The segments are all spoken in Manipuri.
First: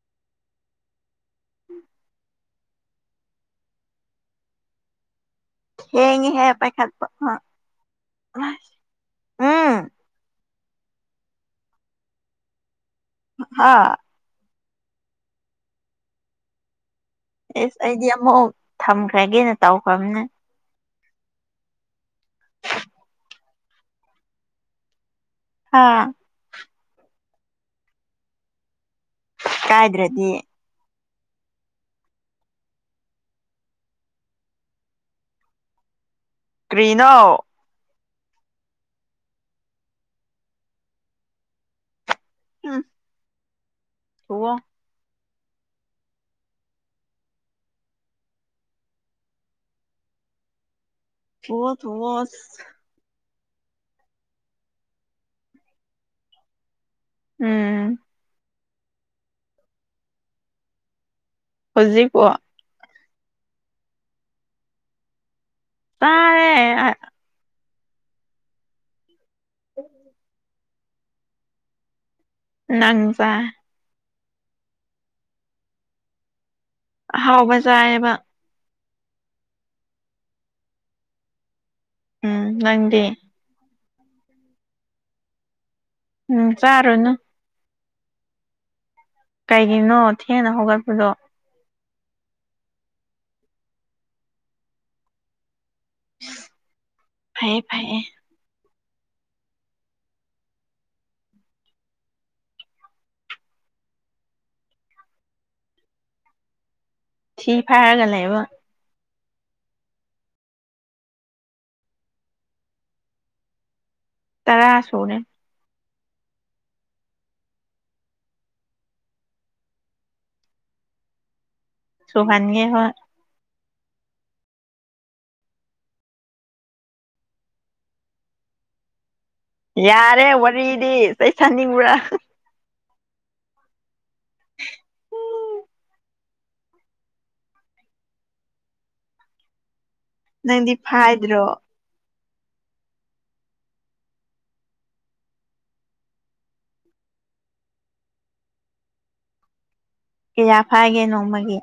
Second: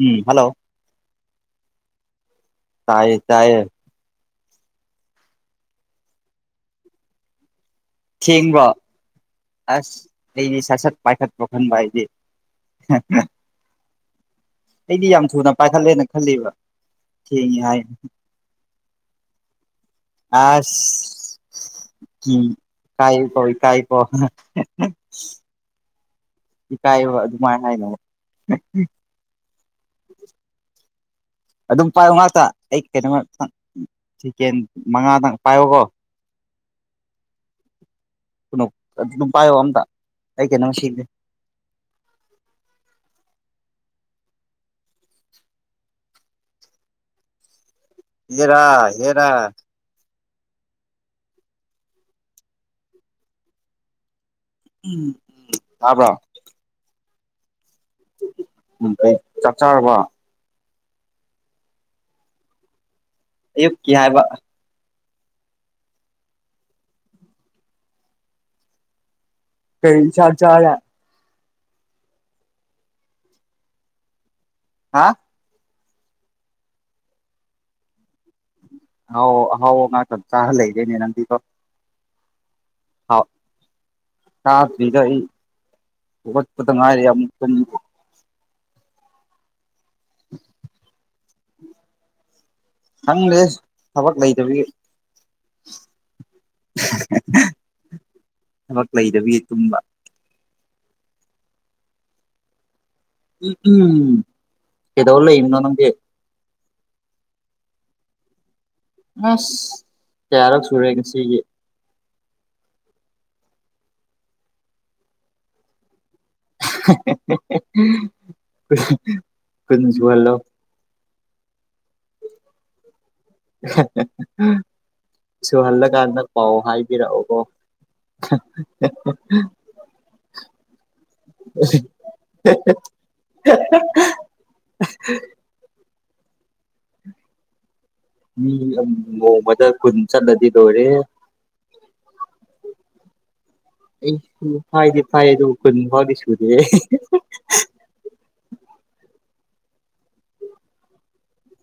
ꯎꯝ ꯍꯜꯂꯣ ꯇꯥꯏꯌꯦ ꯇꯥꯏꯌꯦ꯫ ꯊꯦꯡꯉꯤꯍꯦ [unintelligible] ꯊꯦꯡꯕ꯭ꯔꯣ ꯑꯁ ꯑꯩꯗꯤ ꯁꯠ ꯁꯠ ꯄꯥꯏꯈꯠꯄꯣ ꯈꯟꯕ ꯍꯥꯏꯗꯤ꯫ ꯍꯥ꯫ ꯑꯩꯗꯤ ꯌꯥꯝ ꯊꯨꯅ ꯄꯥꯏꯈꯠꯂꯦꯅ ꯈꯜꯂꯤꯕ꯫ ꯊꯦꯡꯉꯤ ꯑꯦꯁ ꯍꯥꯏ ꯑꯩꯗꯤ [unintelligible] ꯑꯃꯨꯛ ꯊꯝꯈ꯭ꯔꯒꯦꯅ ꯇꯧꯈ꯭ꯔꯕꯅꯦ ꯑꯁ꯫ ꯎꯝ ꯀꯥꯏ [unintelligible] ꯏꯀꯥꯏ ꯀꯣ ꯍꯥ ꯏꯀꯥꯏꯕ ꯑꯗꯨꯃꯥꯏꯅ ꯍꯥꯏꯅꯣ꯫ ꯀꯥꯏꯗ꯭ꯔꯗꯤ꯫ ꯑꯗꯨꯝ ꯄꯥꯏꯌꯣ ꯉꯥꯛꯇ ꯑꯩ ꯀꯩꯅꯣꯃ ꯁꯤꯀꯦꯟ ꯃꯉꯥꯗꯪ ꯄꯥꯏꯌꯣꯀꯣ꯫ ꯀ꯭ꯔꯤꯅꯣ꯫ ꯀꯨꯅꯣ ꯑꯗꯨꯝ ꯄꯥꯏꯌꯣ ꯑꯝꯇ ꯑꯩ ꯀꯩꯅꯣꯝ ꯁꯤꯒꯦ꯫ ꯍꯨꯝ꯫ ꯊꯨꯋꯣ꯫ ꯌꯦꯔꯥ ꯍꯦꯔꯥ꯫ ꯊꯨꯋꯣ ꯊꯨꯋꯣ ꯑꯁ꯫ ꯎꯝ ꯇꯥꯕ꯭ꯔꯣ꯫ ꯎꯝ꯫ [unintelligible] ꯆꯥꯛ ꯆꯥꯔꯕꯣ꯫ ꯍꯧꯖꯤꯛ ꯄꯣ ꯑꯌꯨꯛꯀꯤ ꯍꯥꯏꯕ꯫ ꯆꯥꯔꯦ [unintelligible] ꯀꯩ ꯢꯟꯁꯥꯡ ꯆꯥꯔꯦ꯫ ꯅꯪ ꯆꯥ ꯍꯥ ꯑꯍꯥꯎꯕ ꯆꯥꯑꯦꯕ꯫ ꯑꯍꯥꯎ ꯑꯍꯥꯎ ꯉꯥꯛꯇ ꯆꯥ ꯂꯩꯔꯦꯅꯦ ꯅꯪꯗꯤ ꯀꯣ꯫ ꯎꯝ ꯅꯪꯗꯤ꯫ ꯆꯥꯗ꯭ꯔꯤꯗ ꯑꯩ ꯎꯝ ꯍꯧꯒꯠꯄꯗꯥ ꯉꯥꯏꯔꯤ ꯆꯥꯔꯨꯅꯨ ꯑꯃꯨꯛ ꯇꯨꯝ [unintelligible] ꯀꯩꯒꯤꯅꯣ ꯊꯦꯡꯅ ꯍꯧꯒꯠꯄꯗꯣ꯫ ꯈꯪꯂꯦ ꯊꯕꯛ ꯂꯩꯇꯕꯒꯤ꯫ ꯐꯩꯌꯦ ꯐꯩꯌꯦ꯫ ꯊꯕꯛ ꯂꯩꯗꯕꯒꯤ ꯇꯨꯝꯕ꯫ ꯎꯝ ꯎꯝ ꯀꯩꯗꯧ ꯂꯩꯔꯤꯅꯣ ꯅꯪꯗꯤ꯫ ꯊꯤ ꯐꯥꯢꯔꯒ ꯂꯩꯕ꯫ ꯑꯁ ꯀꯌꯥꯔꯛ ꯁꯨꯔꯦ ꯉꯁꯤꯒꯤ꯫ ꯇꯔꯥ ꯁꯨꯔꯦ꯫ [unintelligible] ꯀꯨꯟ ꯁꯨꯍꯜꯂꯣ꯫ ꯁꯨꯍꯟꯒꯦ ꯍꯣꯏ꯫ [unintelligible] ꯁꯨꯍꯜꯂꯀꯥꯟꯗ ꯄꯥꯎ ꯍꯥꯏꯕꯤꯔꯛꯑꯣꯀꯣ [unintelligible] ꯌꯥꯔꯦ ꯋꯥꯔꯤꯗꯤ ꯆꯩ ꯆꯥꯅꯤꯡꯕ꯭ꯔꯥ꯫ [unintelligible] ꯃꯤ ꯑꯝ ꯅꯣꯡꯃꯗ ꯀꯨꯟ ꯆꯠꯂꯗꯤ ꯅꯪꯗꯤ ꯂꯣꯏꯔꯦ ꯐꯥꯏꯗ꯭ꯔꯣ [inaudible] ꯑꯩ ꯐꯥꯏꯗꯤ ꯐ ꯑꯗꯨꯣꯏ ꯐꯥꯎꯗꯤ ꯁꯨꯗꯤ [inaudible] ꯀꯌꯥꯥ ꯐꯥꯏꯒꯦ ꯅꯣꯡꯃꯒꯤ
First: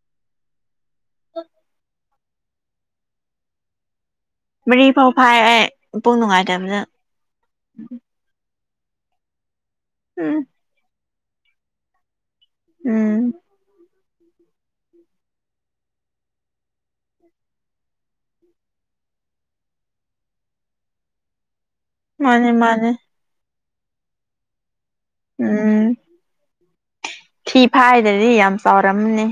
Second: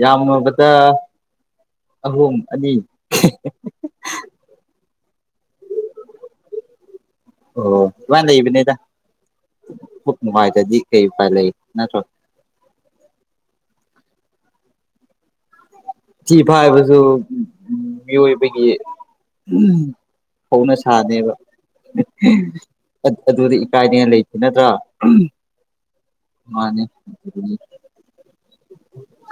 ꯌꯥꯝꯂꯨꯕꯗ ꯑꯍꯨꯝ ꯑꯅꯤ ꯐꯣꯏ ꯑꯩ ꯄꯨꯡ ꯅꯨꯡꯉꯥꯏꯇꯕꯗ ꯎꯝ ꯐꯥꯏ ꯇꯖꯤ ꯀ ꯄꯂ ꯅꯊꯣ ꯎꯝ ꯐꯤꯐꯥꯏ ꯄꯁꯨ ꯃꯤꯑꯣꯏꯕꯒꯤ ꯍꯧꯅ ꯁꯥꯅꯦꯕ ꯃꯥꯅꯦ ꯃꯥꯅꯦ ꯑꯗꯨꯗꯤ ꯏꯀꯥꯏꯅꯦꯅ ꯂꯩꯇꯦ ꯅꯠꯇ꯭ꯔꯥ ꯎꯝ ꯃꯥꯅꯦ ꯐꯤ ꯐꯥꯏꯗꯗꯤ ꯌꯥꯝ ꯆꯥꯎꯔꯝꯅꯦ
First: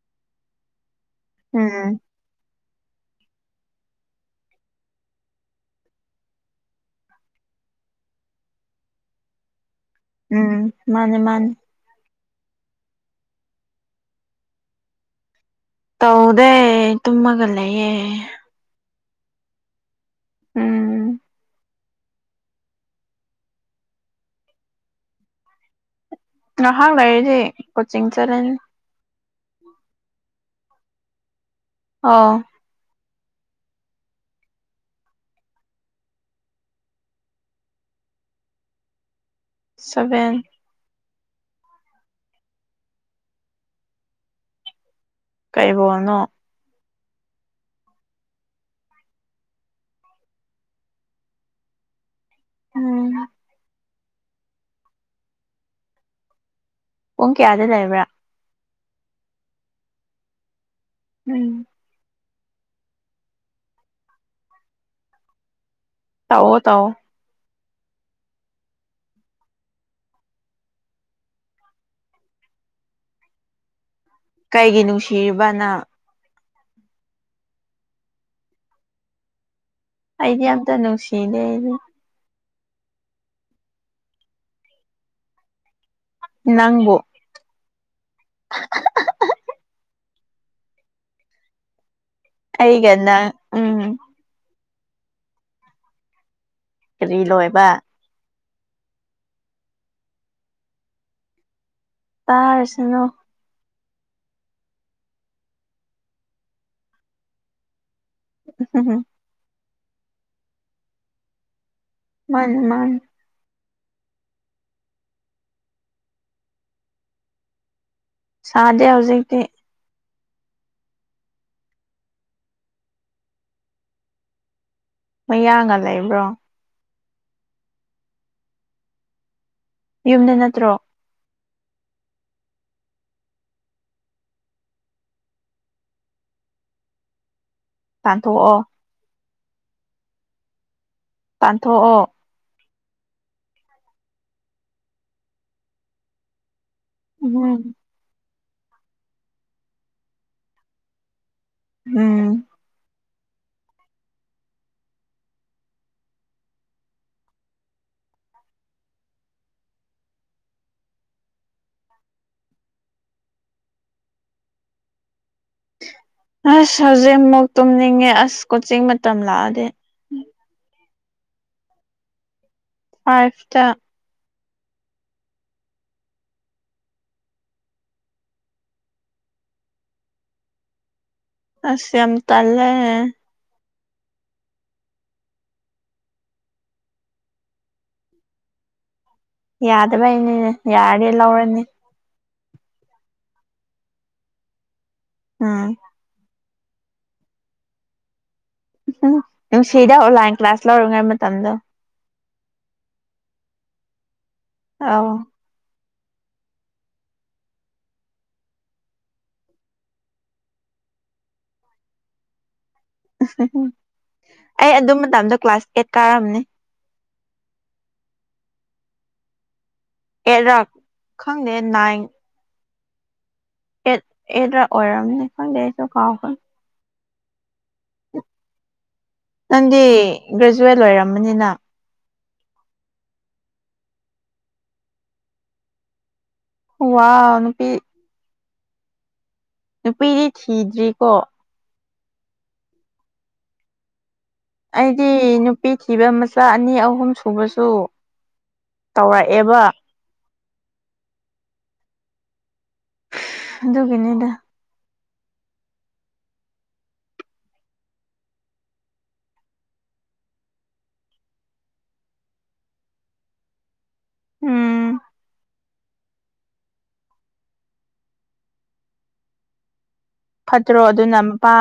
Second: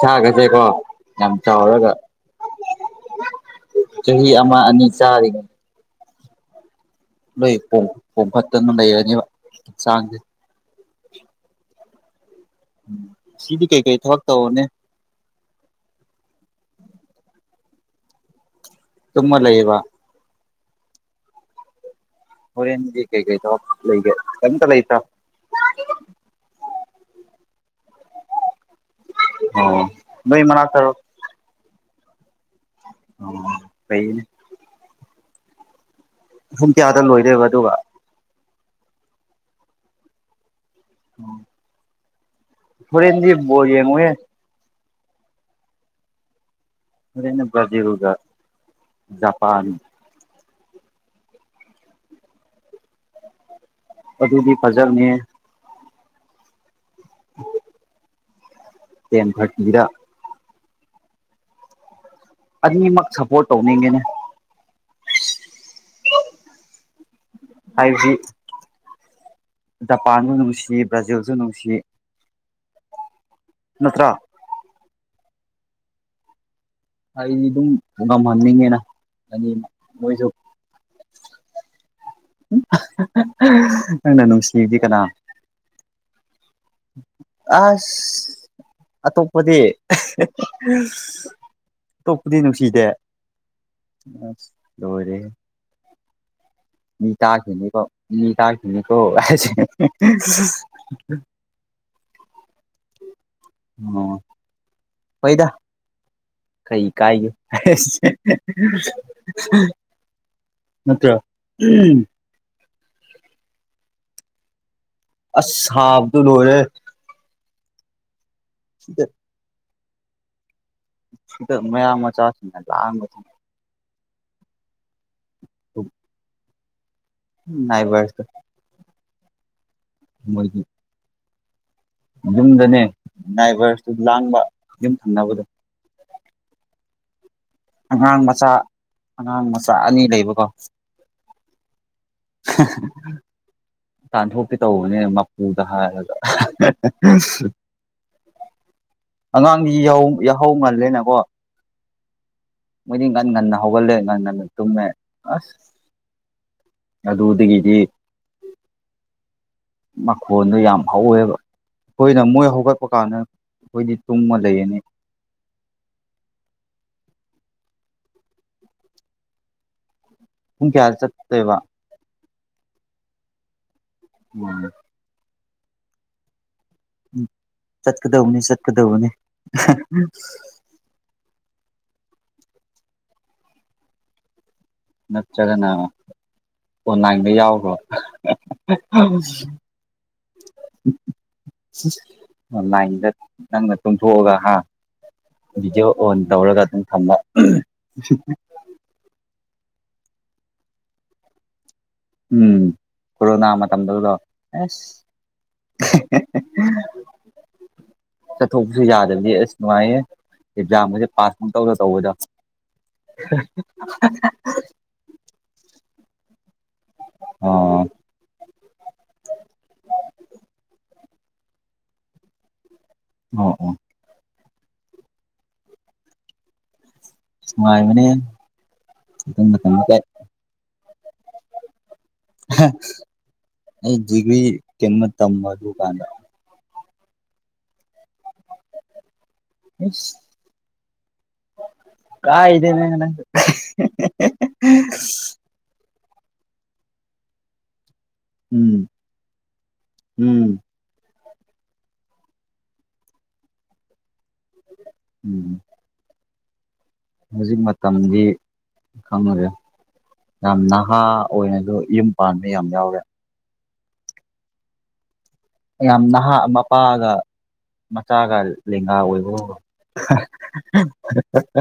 ꯁꯥꯒꯁꯦꯀꯣ ꯌꯥꯝ ꯆꯥꯎꯔꯒ ꯎꯝ ꯆꯍꯤ ꯑꯃ ꯑꯅꯤ ꯆꯥꯔꯤꯉꯩ ꯂꯣꯏ ꯏ ꯄꯨꯡ ꯄꯈꯇꯅ ꯆꯥꯡ ꯎꯝ ꯃꯥꯅꯦ ꯃꯥꯅꯦ ꯁꯤꯗꯤ ꯀꯩ ꯀꯩ ꯊꯕꯛ ꯇꯧꯕꯅꯦ ꯇꯧꯗꯦ ꯇꯨꯝꯃꯒꯂꯌꯦ ꯇꯨꯃ ꯂꯩ ꯂꯩꯕ ꯎꯝ ꯍ ꯀꯩ ꯀ ꯂ ꯀꯝꯇ ꯂ ꯇ ꯉꯍꯥꯛ ꯂꯩꯔꯤꯁꯦ ꯀꯣꯆꯤꯡ ꯆꯠꯂꯅꯤ ꯑꯣ ꯅꯣꯏ ꯃꯅꯥ ꯇꯔꯣ ꯑ ꯑꯣ ꯀꯩꯅꯦ ꯁꯨꯡ ꯀꯌꯥꯗ ꯂꯣꯏꯗꯣꯏꯕ ꯑꯗꯨꯒ ꯁꯚꯦꯟ ꯊꯗꯤ ꯃꯦ ꯀꯩꯕꯅꯣ ꯑꯗꯨꯅ ꯕꯔ꯭ꯖꯤꯜꯒ ꯖꯄꯥꯟ ꯎꯝ ꯑꯗꯨꯗꯤ ꯐꯖꯕꯅꯦ ꯄꯨꯡ ꯀꯌꯥꯗ ꯂꯩꯕ꯭ꯔꯥ ꯇ ꯊꯠꯔ ꯎꯝ ꯑꯅꯤꯃꯛ ꯁꯄꯣꯔꯠ ꯇꯧꯅꯤꯡꯉꯦꯅꯦ ꯇꯑꯣ ꯇꯎꯣ ꯍꯥꯏꯁꯤ ꯖꯄꯥꯟꯕꯨ ꯅꯨꯡꯁꯤ ꯕ꯭ꯔꯥꯖꯤꯜꯁꯨ ꯅꯨꯡꯁꯤ ꯅꯠꯇ꯭ꯔ ꯀꯩꯒꯤ ꯅꯨꯡꯁꯤꯔꯤꯕꯅ ꯑꯩꯗꯤ ꯑꯗꯨꯝ ꯉꯝꯍꯟꯅꯤꯡꯉꯦꯅꯅꯤꯅ ꯑꯩꯗꯤ ꯌꯥꯝ ꯇꯅꯅꯨꯡꯁꯤꯗꯦ ꯅꯪꯅ ꯅꯨꯡꯁꯤꯗꯤ ꯀꯅꯥ ꯅꯪꯕꯨ ꯑꯁ ꯑꯇꯣꯞꯄꯗꯤ ꯇꯣꯞꯄꯨꯗꯤ ꯅꯨꯡꯁꯤꯗꯦ ꯑꯩꯒ ꯑ ꯅꯪ ꯎꯝ ꯗꯣꯏꯔꯦ ꯃꯤ ꯀꯔꯤ ꯇꯈꯅꯤ ꯂꯣꯏꯕ ꯃꯤ ꯆꯅꯤꯀꯣ ꯇꯥꯔꯁꯤꯅꯣ ꯑꯣ ꯐꯩꯗ ꯀꯩ ꯀꯥꯏꯒ ꯅꯠꯇ꯭ꯔ ꯎ ꯃꯥꯅꯤ ꯃꯥꯅꯤ ꯑꯁꯁꯕꯗꯨ ꯂꯔꯦ ꯁꯥꯗꯦ ꯍꯧꯖꯤꯛꯇꯤ ꯁꯤꯗ ꯃꯌꯥꯝ ꯃꯆꯥꯁꯤꯡꯅ ꯂꯥꯛꯑꯒ ꯃꯌꯥꯒ ꯂꯩꯕ꯭ꯔꯣ ꯅꯕꯔꯁꯨ ꯌꯨꯝꯗ ꯅꯠꯇ꯭ꯔꯣ ꯌꯨꯝꯗꯅꯦ ꯭ꯔꯏꯚꯔꯁꯇꯨ ꯂꯥꯡꯕ ꯌꯨꯝ ꯊꯪꯅꯕꯗꯣ ꯑꯉꯥꯡ ꯃꯆꯥ ꯇꯥꯟꯊꯣꯛꯑꯣ ꯑꯉꯥꯡ ꯃꯆꯥ ꯑꯅꯤ ꯂꯩꯕꯀꯣ ꯇꯥꯟꯊꯣꯛꯑꯣ ꯇꯥꯟꯊꯣꯛꯄꯤꯦ ꯇꯧꯕꯅꯦ ꯃꯄꯨꯗ ꯍꯥꯏꯔꯒ ꯎꯝ ꯑꯉꯥꯡꯗꯤ ꯌꯥꯍꯧ ꯉꯜꯂꯦꯅꯀꯣ ꯎꯝ ꯃꯣꯏꯗꯤ ꯉꯟꯅ ꯉꯟꯅ ꯍꯧꯒꯜꯂꯦ ꯉꯟꯅ ꯉꯟꯅ ꯇꯨꯝꯃꯦ ꯑꯁ ꯑꯗꯨꯗꯒꯤꯗꯤ ꯃꯈꯣꯟꯗꯣ ꯌꯥꯝ ꯍꯧꯋꯦꯕ ꯑꯩꯈꯣꯏꯅ ꯃꯣꯏ ꯍꯧꯒꯠꯄ ꯀꯥꯟꯗ ꯑꯩꯈꯣꯏꯗꯤ ꯇꯨꯝꯃ ꯂꯩꯔꯅꯤ ꯑꯁ ꯍꯧꯖꯤꯛ ꯑꯃꯨꯛ ꯇꯨꯝꯅꯤꯡꯉꯦ ꯑꯁ ꯀꯣꯆꯤꯡ ꯃꯇꯝ ꯂꯥꯛꯑꯗꯤ ꯄꯨꯡ ꯀꯌꯥ ꯆꯛꯇꯕ ꯐꯥꯏꯚꯇ ꯎ ꯎ ꯆꯠꯀꯗꯧꯅꯤ ꯆꯠꯀꯗꯧꯕꯅꯤ ꯑꯁ ꯌꯥꯝꯝ ꯇꯂꯦ ꯅꯠꯇ꯭ꯔꯒꯅ ꯑꯣꯟꯂꯥꯏꯟꯗ ꯌꯥꯎꯕ꯭ꯔꯣ ꯌꯥꯗꯕ ꯍꯥꯏꯅꯤꯅꯦ ꯌꯥꯔꯗꯤꯦ ꯂꯧꯔꯅꯤ ꯑꯣꯟꯂꯥꯏꯟꯗ ꯅꯪꯅ ꯇꯨꯡꯊꯣꯛꯑꯒ ꯍꯥ ꯎꯝ ꯚꯤꯗꯤꯑꯣ ꯑꯣꯟ ꯇꯧꯔꯒ ꯊꯝꯕ ꯎꯝ ꯅꯨꯡꯁꯤꯗ ꯑꯣꯟꯂꯥꯏꯟ ꯀ꯭ꯂꯥꯁ ꯂꯧꯔꯤꯉꯩ ꯃꯇꯝꯗꯣ ꯎꯝ ꯀꯣꯔꯣꯅꯥ ꯃꯇꯝꯗꯗꯣ ꯑ [unintelligible] [unintelligible] ꯆꯠꯊꯣꯛꯄꯁꯨ ꯌꯥꯗꯕꯗꯤ ꯑꯁ ꯅꯨꯡꯉꯥꯏꯌꯦ ꯑꯦꯛꯖꯥꯝꯒꯁꯦ ꯄꯥꯁ ꯐꯧ ꯇꯧꯗ ꯇꯧꯕꯗ ꯎ ꯑꯩ ꯑꯗꯨ ꯃꯇꯝꯗ ꯀ꯭ꯂꯥꯁ ꯑꯦꯠ ꯀꯥꯔꯝꯅꯦ ꯑꯣ ꯑꯦꯔꯥꯛ ꯈꯪꯗꯦ ꯅꯥꯏꯟ ꯑꯣ ꯑꯣ ꯑꯦꯗꯔ ꯑꯣꯔꯝ ꯂꯩꯁꯨ ꯀꯥꯎ ꯈ ꯁꯉꯥꯏ ꯃꯅꯤ ꯅꯪꯗꯤ ꯒ꯭ꯔꯦꯖꯨꯋꯦꯠ ꯂꯣꯏꯔꯝꯕꯅꯤꯅ ꯑꯩ ꯖꯤꯒꯔꯤ ꯀ ꯊꯝ ꯃ ꯀꯥꯟꯗ ꯋꯥ ꯋꯥꯅꯄꯤ ꯅꯨꯄꯤꯗꯤ ꯊꯤꯗ꯭ꯔꯤꯀꯣ ꯀ ꯏꯗꯦꯅꯦꯪ ꯑꯩꯗꯤ ꯅꯨꯄꯤ ꯊꯤꯕ ꯃꯆꯥ ꯑꯅꯤ ꯑꯍꯨꯝ ꯁꯨꯕꯁꯨ ꯎꯝ ꯇꯧꯔꯛꯑꯦꯕ ꯎꯝ ꯑꯗꯨ ꯑꯗꯨ ꯀꯅꯦꯗ ꯎꯝ ꯍꯧꯖꯤꯛ ꯃꯇꯝꯗꯤ ꯈꯪꯅꯨꯔꯦ ꯌꯥꯝ ꯅꯍꯥ ꯑꯣꯏꯅ ꯑꯗꯨ ꯌꯨꯝ ꯄꯥꯟꯕ ꯌꯥꯝ ꯌꯥꯎꯔꯦ ꯎꯝ ꯌꯥꯝ ꯅꯍꯥ ꯃꯄꯥꯒ ꯃꯆꯥꯒ ꯂꯦꯡꯒꯥ ꯑꯣꯏꯕꯕ ꯐꯠꯇ꯭ꯔꯣ ꯑꯗꯨꯅ ꯃꯄꯥ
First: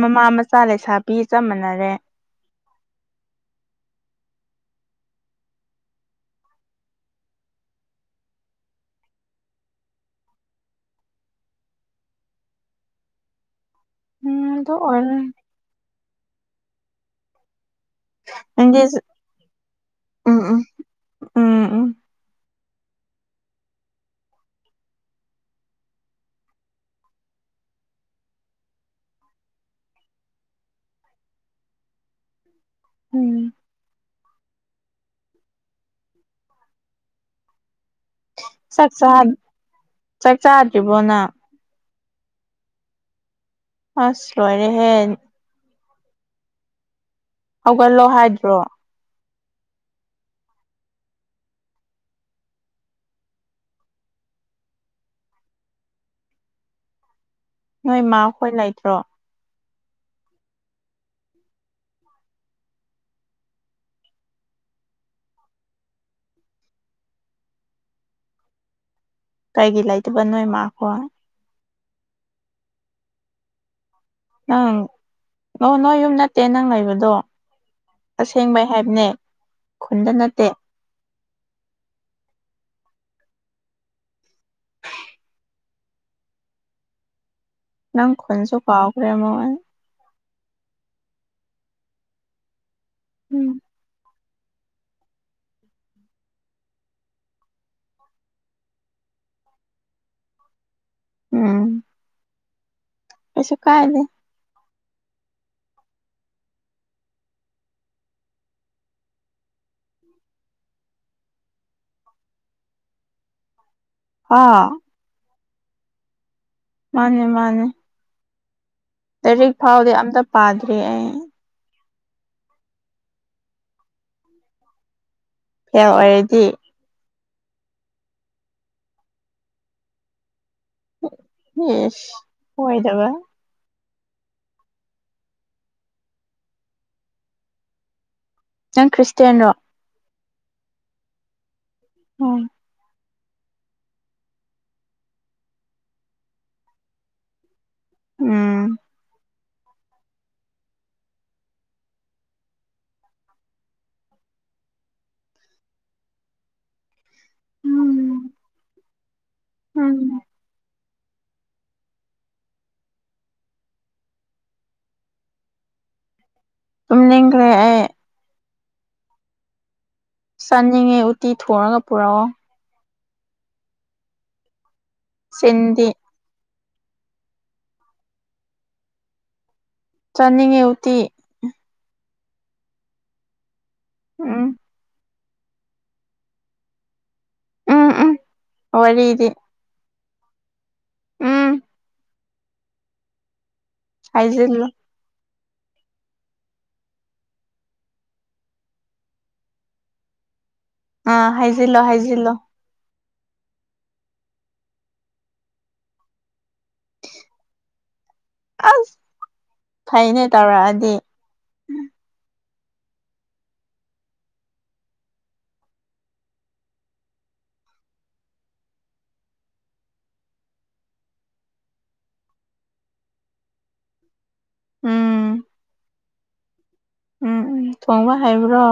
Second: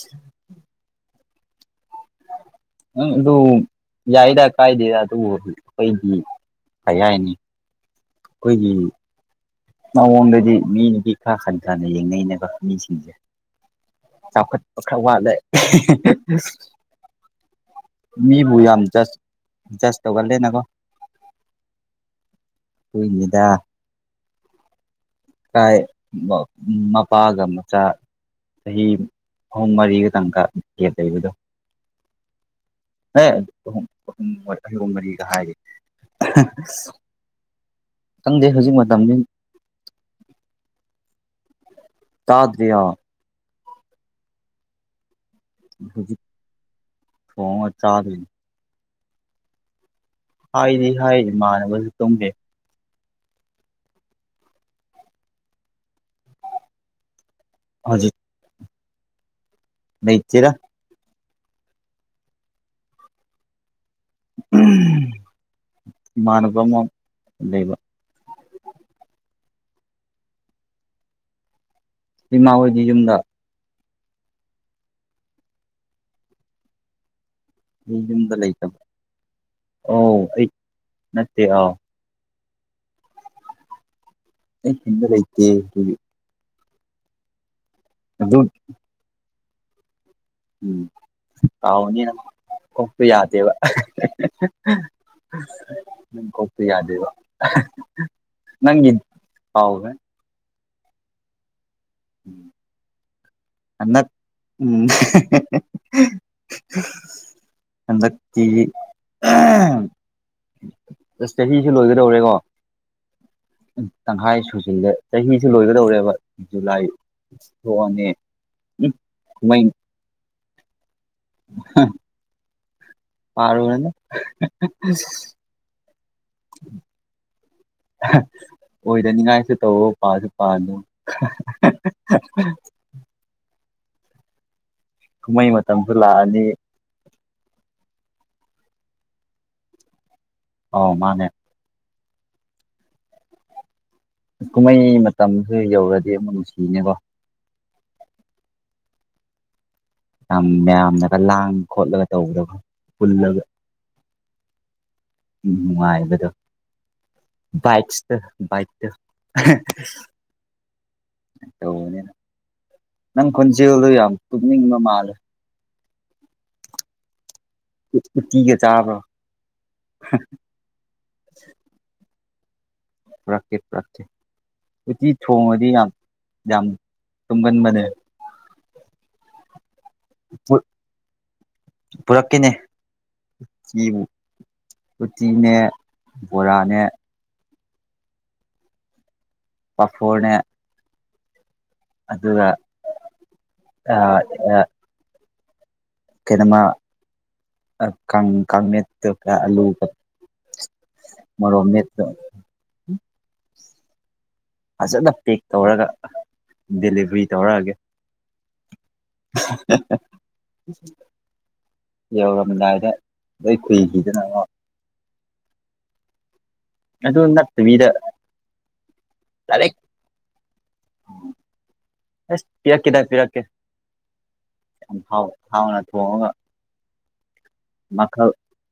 ꯃꯃꯥ ꯃꯆꯥ ꯂꯩꯁꯥ ꯄꯤ ꯆꯞ ꯃꯅꯔꯦ ꯑ ꯑꯗꯨ ꯌꯥꯏꯗ ꯀꯥꯏꯗꯦ ꯑꯗꯨ ꯀꯩꯒꯤ ꯀꯌꯥꯅꯤ ꯑꯩꯈꯣꯏꯒꯤ ꯃꯑꯣꯡꯗꯗꯤ ꯃꯤꯅꯗꯤ ꯈꯔ ꯈꯟꯊꯅ ꯌꯦꯡꯅꯅꯕ ꯃꯤꯁꯤꯡꯁꯦ ꯎꯝ ꯑꯗꯨ ꯆꯥꯎꯈꯠꯄ ꯈꯔ ꯑꯣꯏꯔꯦ ꯋꯥꯂ ꯃꯤꯕꯨ ꯌꯥꯝ ꯅꯪꯗꯤ ꯖꯁ ꯖꯁ ꯎꯝ ꯇꯧꯒꯜꯂꯦꯅꯀꯣ ꯎꯝ ꯎꯝ ꯎꯝ ꯍꯏꯅꯤꯗ ꯀꯥꯏ ꯃꯄꯥꯒ ꯃꯆꯥ ꯆꯍꯤ ꯑꯍꯨꯝ ꯃꯔꯤꯒ ꯇꯪꯀ ꯂꯦꯞ ꯂꯩꯕꯗꯣ ꯎꯝ ꯍꯦꯨꯝꯨꯝ ꯑꯍꯣ ꯃꯔꯤꯒ ꯍꯥꯏꯔꯤ ꯈꯪꯗꯦ ꯍꯧꯖꯤꯛ ꯆꯥꯛ ꯆꯥ ꯃꯇꯝꯗꯤ ꯆꯥꯛ ꯆꯥꯗ꯭ꯔꯤꯕꯣꯅ ꯇꯥꯗꯌꯥ ꯑꯁ꯭ꯔꯅꯦ ꯍꯦ ꯑꯗꯨ ꯍꯧꯒꯠꯂꯣ ꯍꯥꯏꯗ꯭ꯔꯣ ꯍꯥꯏꯗꯤ ꯍꯥꯏꯔꯤ ꯃꯥꯟꯅꯕꯁꯨ ꯇꯨꯝꯗꯦ ꯅꯣꯏ ꯃꯥ ꯍꯣꯏ ꯂꯩꯇ꯭ꯔꯣ ꯃꯩꯆꯔ ꯃꯥꯅꯄꯃ ꯂꯩꯕ ꯀꯩꯒꯤ ꯂꯩꯇꯕ ꯅꯣꯏ ꯃꯥꯈꯣ ꯏꯃꯥ ꯍꯣꯏꯒꯤ ꯌꯨꯝꯗ ꯅꯪ ꯅ ꯅꯣꯏ ꯌꯨꯝ ꯅꯠꯇꯦ ꯅꯪ ꯂꯩꯕꯗꯣ ꯑꯩ ꯌꯨꯝꯗ ꯑꯁꯦꯡꯕꯩ ꯂꯩꯇꯕ ꯍꯥꯏꯕꯅꯦ ꯈꯨꯟꯗ ꯑꯣ ꯅꯠꯇꯦ ꯑꯩ ꯅꯠꯇꯦ ꯑꯥꯎ ꯑꯩ ꯆꯗꯔꯥꯏꯇꯦ ꯍꯗꯤ ꯅꯪ ꯈꯟꯁꯨ ꯀꯥꯎꯈ꯭ꯔꯦꯃꯣ ꯎꯝ ꯑꯅꯤ ꯀꯁꯨ ꯎꯝ ꯌꯥꯗꯦꯕ [unintelligible] ꯅꯪ ꯍꯇ ꯌꯥꯗꯦꯕ ꯅꯪ ꯍꯥꯎꯅꯦꯦ ꯎꯝ ꯄꯁ ꯀꯥꯏ ꯂꯩ ꯍꯟꯗꯛ ꯎꯝ ꯍꯀꯤ ꯑꯁ ꯆꯍꯤꯁꯦ ꯂꯣꯏꯒꯗꯧꯔꯦꯀꯣ ꯇꯪꯈꯥꯏ ꯍꯥ ꯁꯨꯁꯤꯗ ꯆꯍꯤꯁꯤ ꯂꯣꯏꯒꯗꯧꯔꯦꯕ ꯖꯨꯂꯥꯏ ꯊꯣꯛꯑꯅꯤ ꯇꯔꯤꯛ ꯐꯥꯎꯗꯤ ꯑꯝꯇ ꯄꯥꯗ꯭ꯔꯤ ꯑꯩ ꯄꯔꯒꯅꯦꯅ ꯐꯦꯜ ꯑꯣꯏꯔꯗꯤ ꯑꯣꯏꯗꯅꯤꯡꯉꯥꯏꯁꯨ ꯇꯧꯑꯣ ꯄꯥꯁꯨ ꯄꯥ ꯑꯗꯨ ꯏꯁ ꯑꯣꯏꯗꯕ ꯀꯨꯝꯍꯩ ꯃꯇꯝꯁꯨ ꯂꯥꯛꯑꯅꯤ ꯅꯪ ꯈ꯭ꯔꯤꯁꯇꯌꯥꯅꯣ ꯑꯧ ꯃꯥꯅꯦ ꯑꯣ ꯀꯨꯝꯍꯩ ꯃꯇꯝꯁꯨ ꯌꯧꯔꯗꯤ ꯑꯃꯨꯛ ꯅꯨꯡꯁꯤꯅꯦꯀꯣ ꯎꯝ ꯃꯌꯥꯝꯅꯒ ꯂꯥꯡ ꯈꯣꯠꯂꯒ ꯇꯧꯕꯗꯕ ꯄꯨꯜꯂꯒ ꯎꯝꯅꯨꯡꯉꯥꯏꯕꯗꯣ ꯕꯥꯛꯁꯇ ꯎꯝ ꯏꯛ ꯇ ꯎꯝ ꯇꯧꯕꯅꯤꯅ ꯅꯪ ꯈꯨꯣꯟꯖꯦꯜꯗ ꯌꯥꯝ ꯀꯨꯞꯅꯤꯡꯕ ꯃꯥꯜꯂꯦ ꯁꯃꯤꯅ꯭ꯔꯦ ꯇꯤꯒ ꯆꯥꯕ꯭ꯔꯣ ꯆꯥꯅꯤꯡꯉꯦ ꯎꯇꯤ ꯊꯣꯡꯉꯒ ꯄꯨꯔꯛꯑꯣ ꯄꯨꯔꯛꯀꯦ ꯐꯔꯛꯀꯦ ꯎꯇꯤ ꯊꯣꯡꯉꯗꯤ ꯆꯤꯟꯗꯤ ꯌꯥꯝ ꯌꯥꯝ ꯇꯨꯒꯟ ꯃꯅꯦ ꯆꯅꯤꯡꯉ ꯎꯇꯤ ꯄꯨꯔꯛꯈꯤꯅꯦ ꯎꯝ ꯁꯨꯇꯤꯅꯦ ꯕꯣꯔꯥꯅꯦ ꯎꯝ ꯎꯝ ꯍꯔꯗꯤ ꯄꯐꯣꯅꯦ ꯎꯝ ꯑꯗꯨꯅ ꯑ ꯑ ꯍꯥꯏꯖꯤꯜꯂꯣ ꯀꯩꯅꯃ ꯑ ꯀ ꯀꯃꯛꯇ ꯑꯂꯨ ꯑꯥ ꯃꯔ ꯍꯥꯏꯖꯤꯜꯂꯣ ꯃꯠꯇ꯭ꯔ ꯍꯥꯏꯖꯤꯜꯂꯣ ꯐꯖꯅ ꯄꯦꯛ ꯇꯧꯔꯒ ꯗꯦꯂꯤꯚꯔꯤ ꯇꯧꯔꯛꯑꯒꯦ ꯑꯁ ꯐꯩꯅꯦ ꯇꯧꯔꯛꯑꯗꯤ ꯌꯥ ꯂꯝꯝꯗꯥꯏꯗ ꯂꯣꯏ ꯈꯨꯏꯈꯤꯗꯅꯅꯕꯣ ꯑꯗꯨ ꯑꯗꯨ ꯅ ꯊꯗꯔꯦ ꯑꯁ ꯄꯤꯔꯛꯀꯦ ꯇ ꯄꯤꯔꯛꯀꯦ ꯌꯥꯝꯥꯎ ꯎꯝ ꯍꯥꯎꯅ ꯊꯣꯡꯉꯒ ꯎꯝ ꯎꯝ ꯊꯣꯡꯕ ꯃꯈꯜ ꯍꯥꯏꯕ꯭ꯔꯣ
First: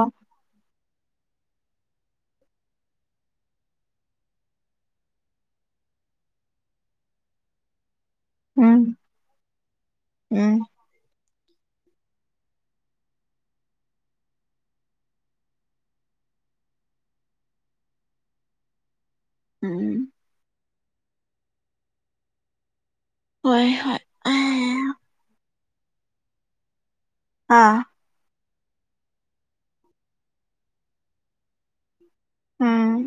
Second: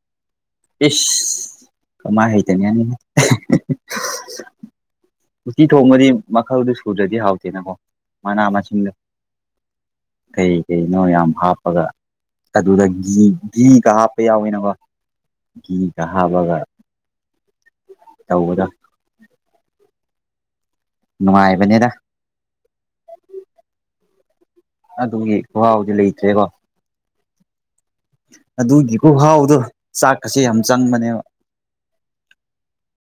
ꯏꯁ ꯀꯃꯥꯏ ꯍꯥꯏ ꯇꯅꯤꯅꯤ ꯎꯇꯤ ꯊꯣꯡꯕꯗꯤ ꯃꯈꯜꯗꯨ ꯁꯨꯗ꯭ꯔꯗꯤ ꯍꯥꯎꯇꯦꯅꯀꯣ ꯃꯅꯥ ꯃꯁꯤꯡꯗ ꯎꯝ ꯀꯩ ꯎꯝ ꯀꯩꯅꯣ ꯌꯥꯝ ꯍꯥꯞꯄꯒ ꯑꯗꯨꯗ ꯘꯤ ꯘꯤꯒ ꯍꯥꯞꯄ ꯌꯥꯎꯋꯦꯅꯀꯣ ꯒꯤ ꯀꯥꯕꯒꯔ ꯇꯧꯕꯗ ꯎꯝ ꯅꯨꯡꯉꯥꯏꯕꯅꯦꯗ ꯍꯣꯏ ꯍꯣꯏ ꯑ ꯑꯗꯨꯒꯤ ꯈꯥꯎꯗꯤ ꯂꯩꯇ꯭ꯔꯦꯕꯣ ꯑꯥ ꯑꯗꯨꯒꯤꯕꯨꯍꯥꯎꯗꯣ ꯆꯥꯛꯀꯁꯦ ꯌꯥꯝ ꯆꯪꯕꯅꯦꯕ ꯎꯝ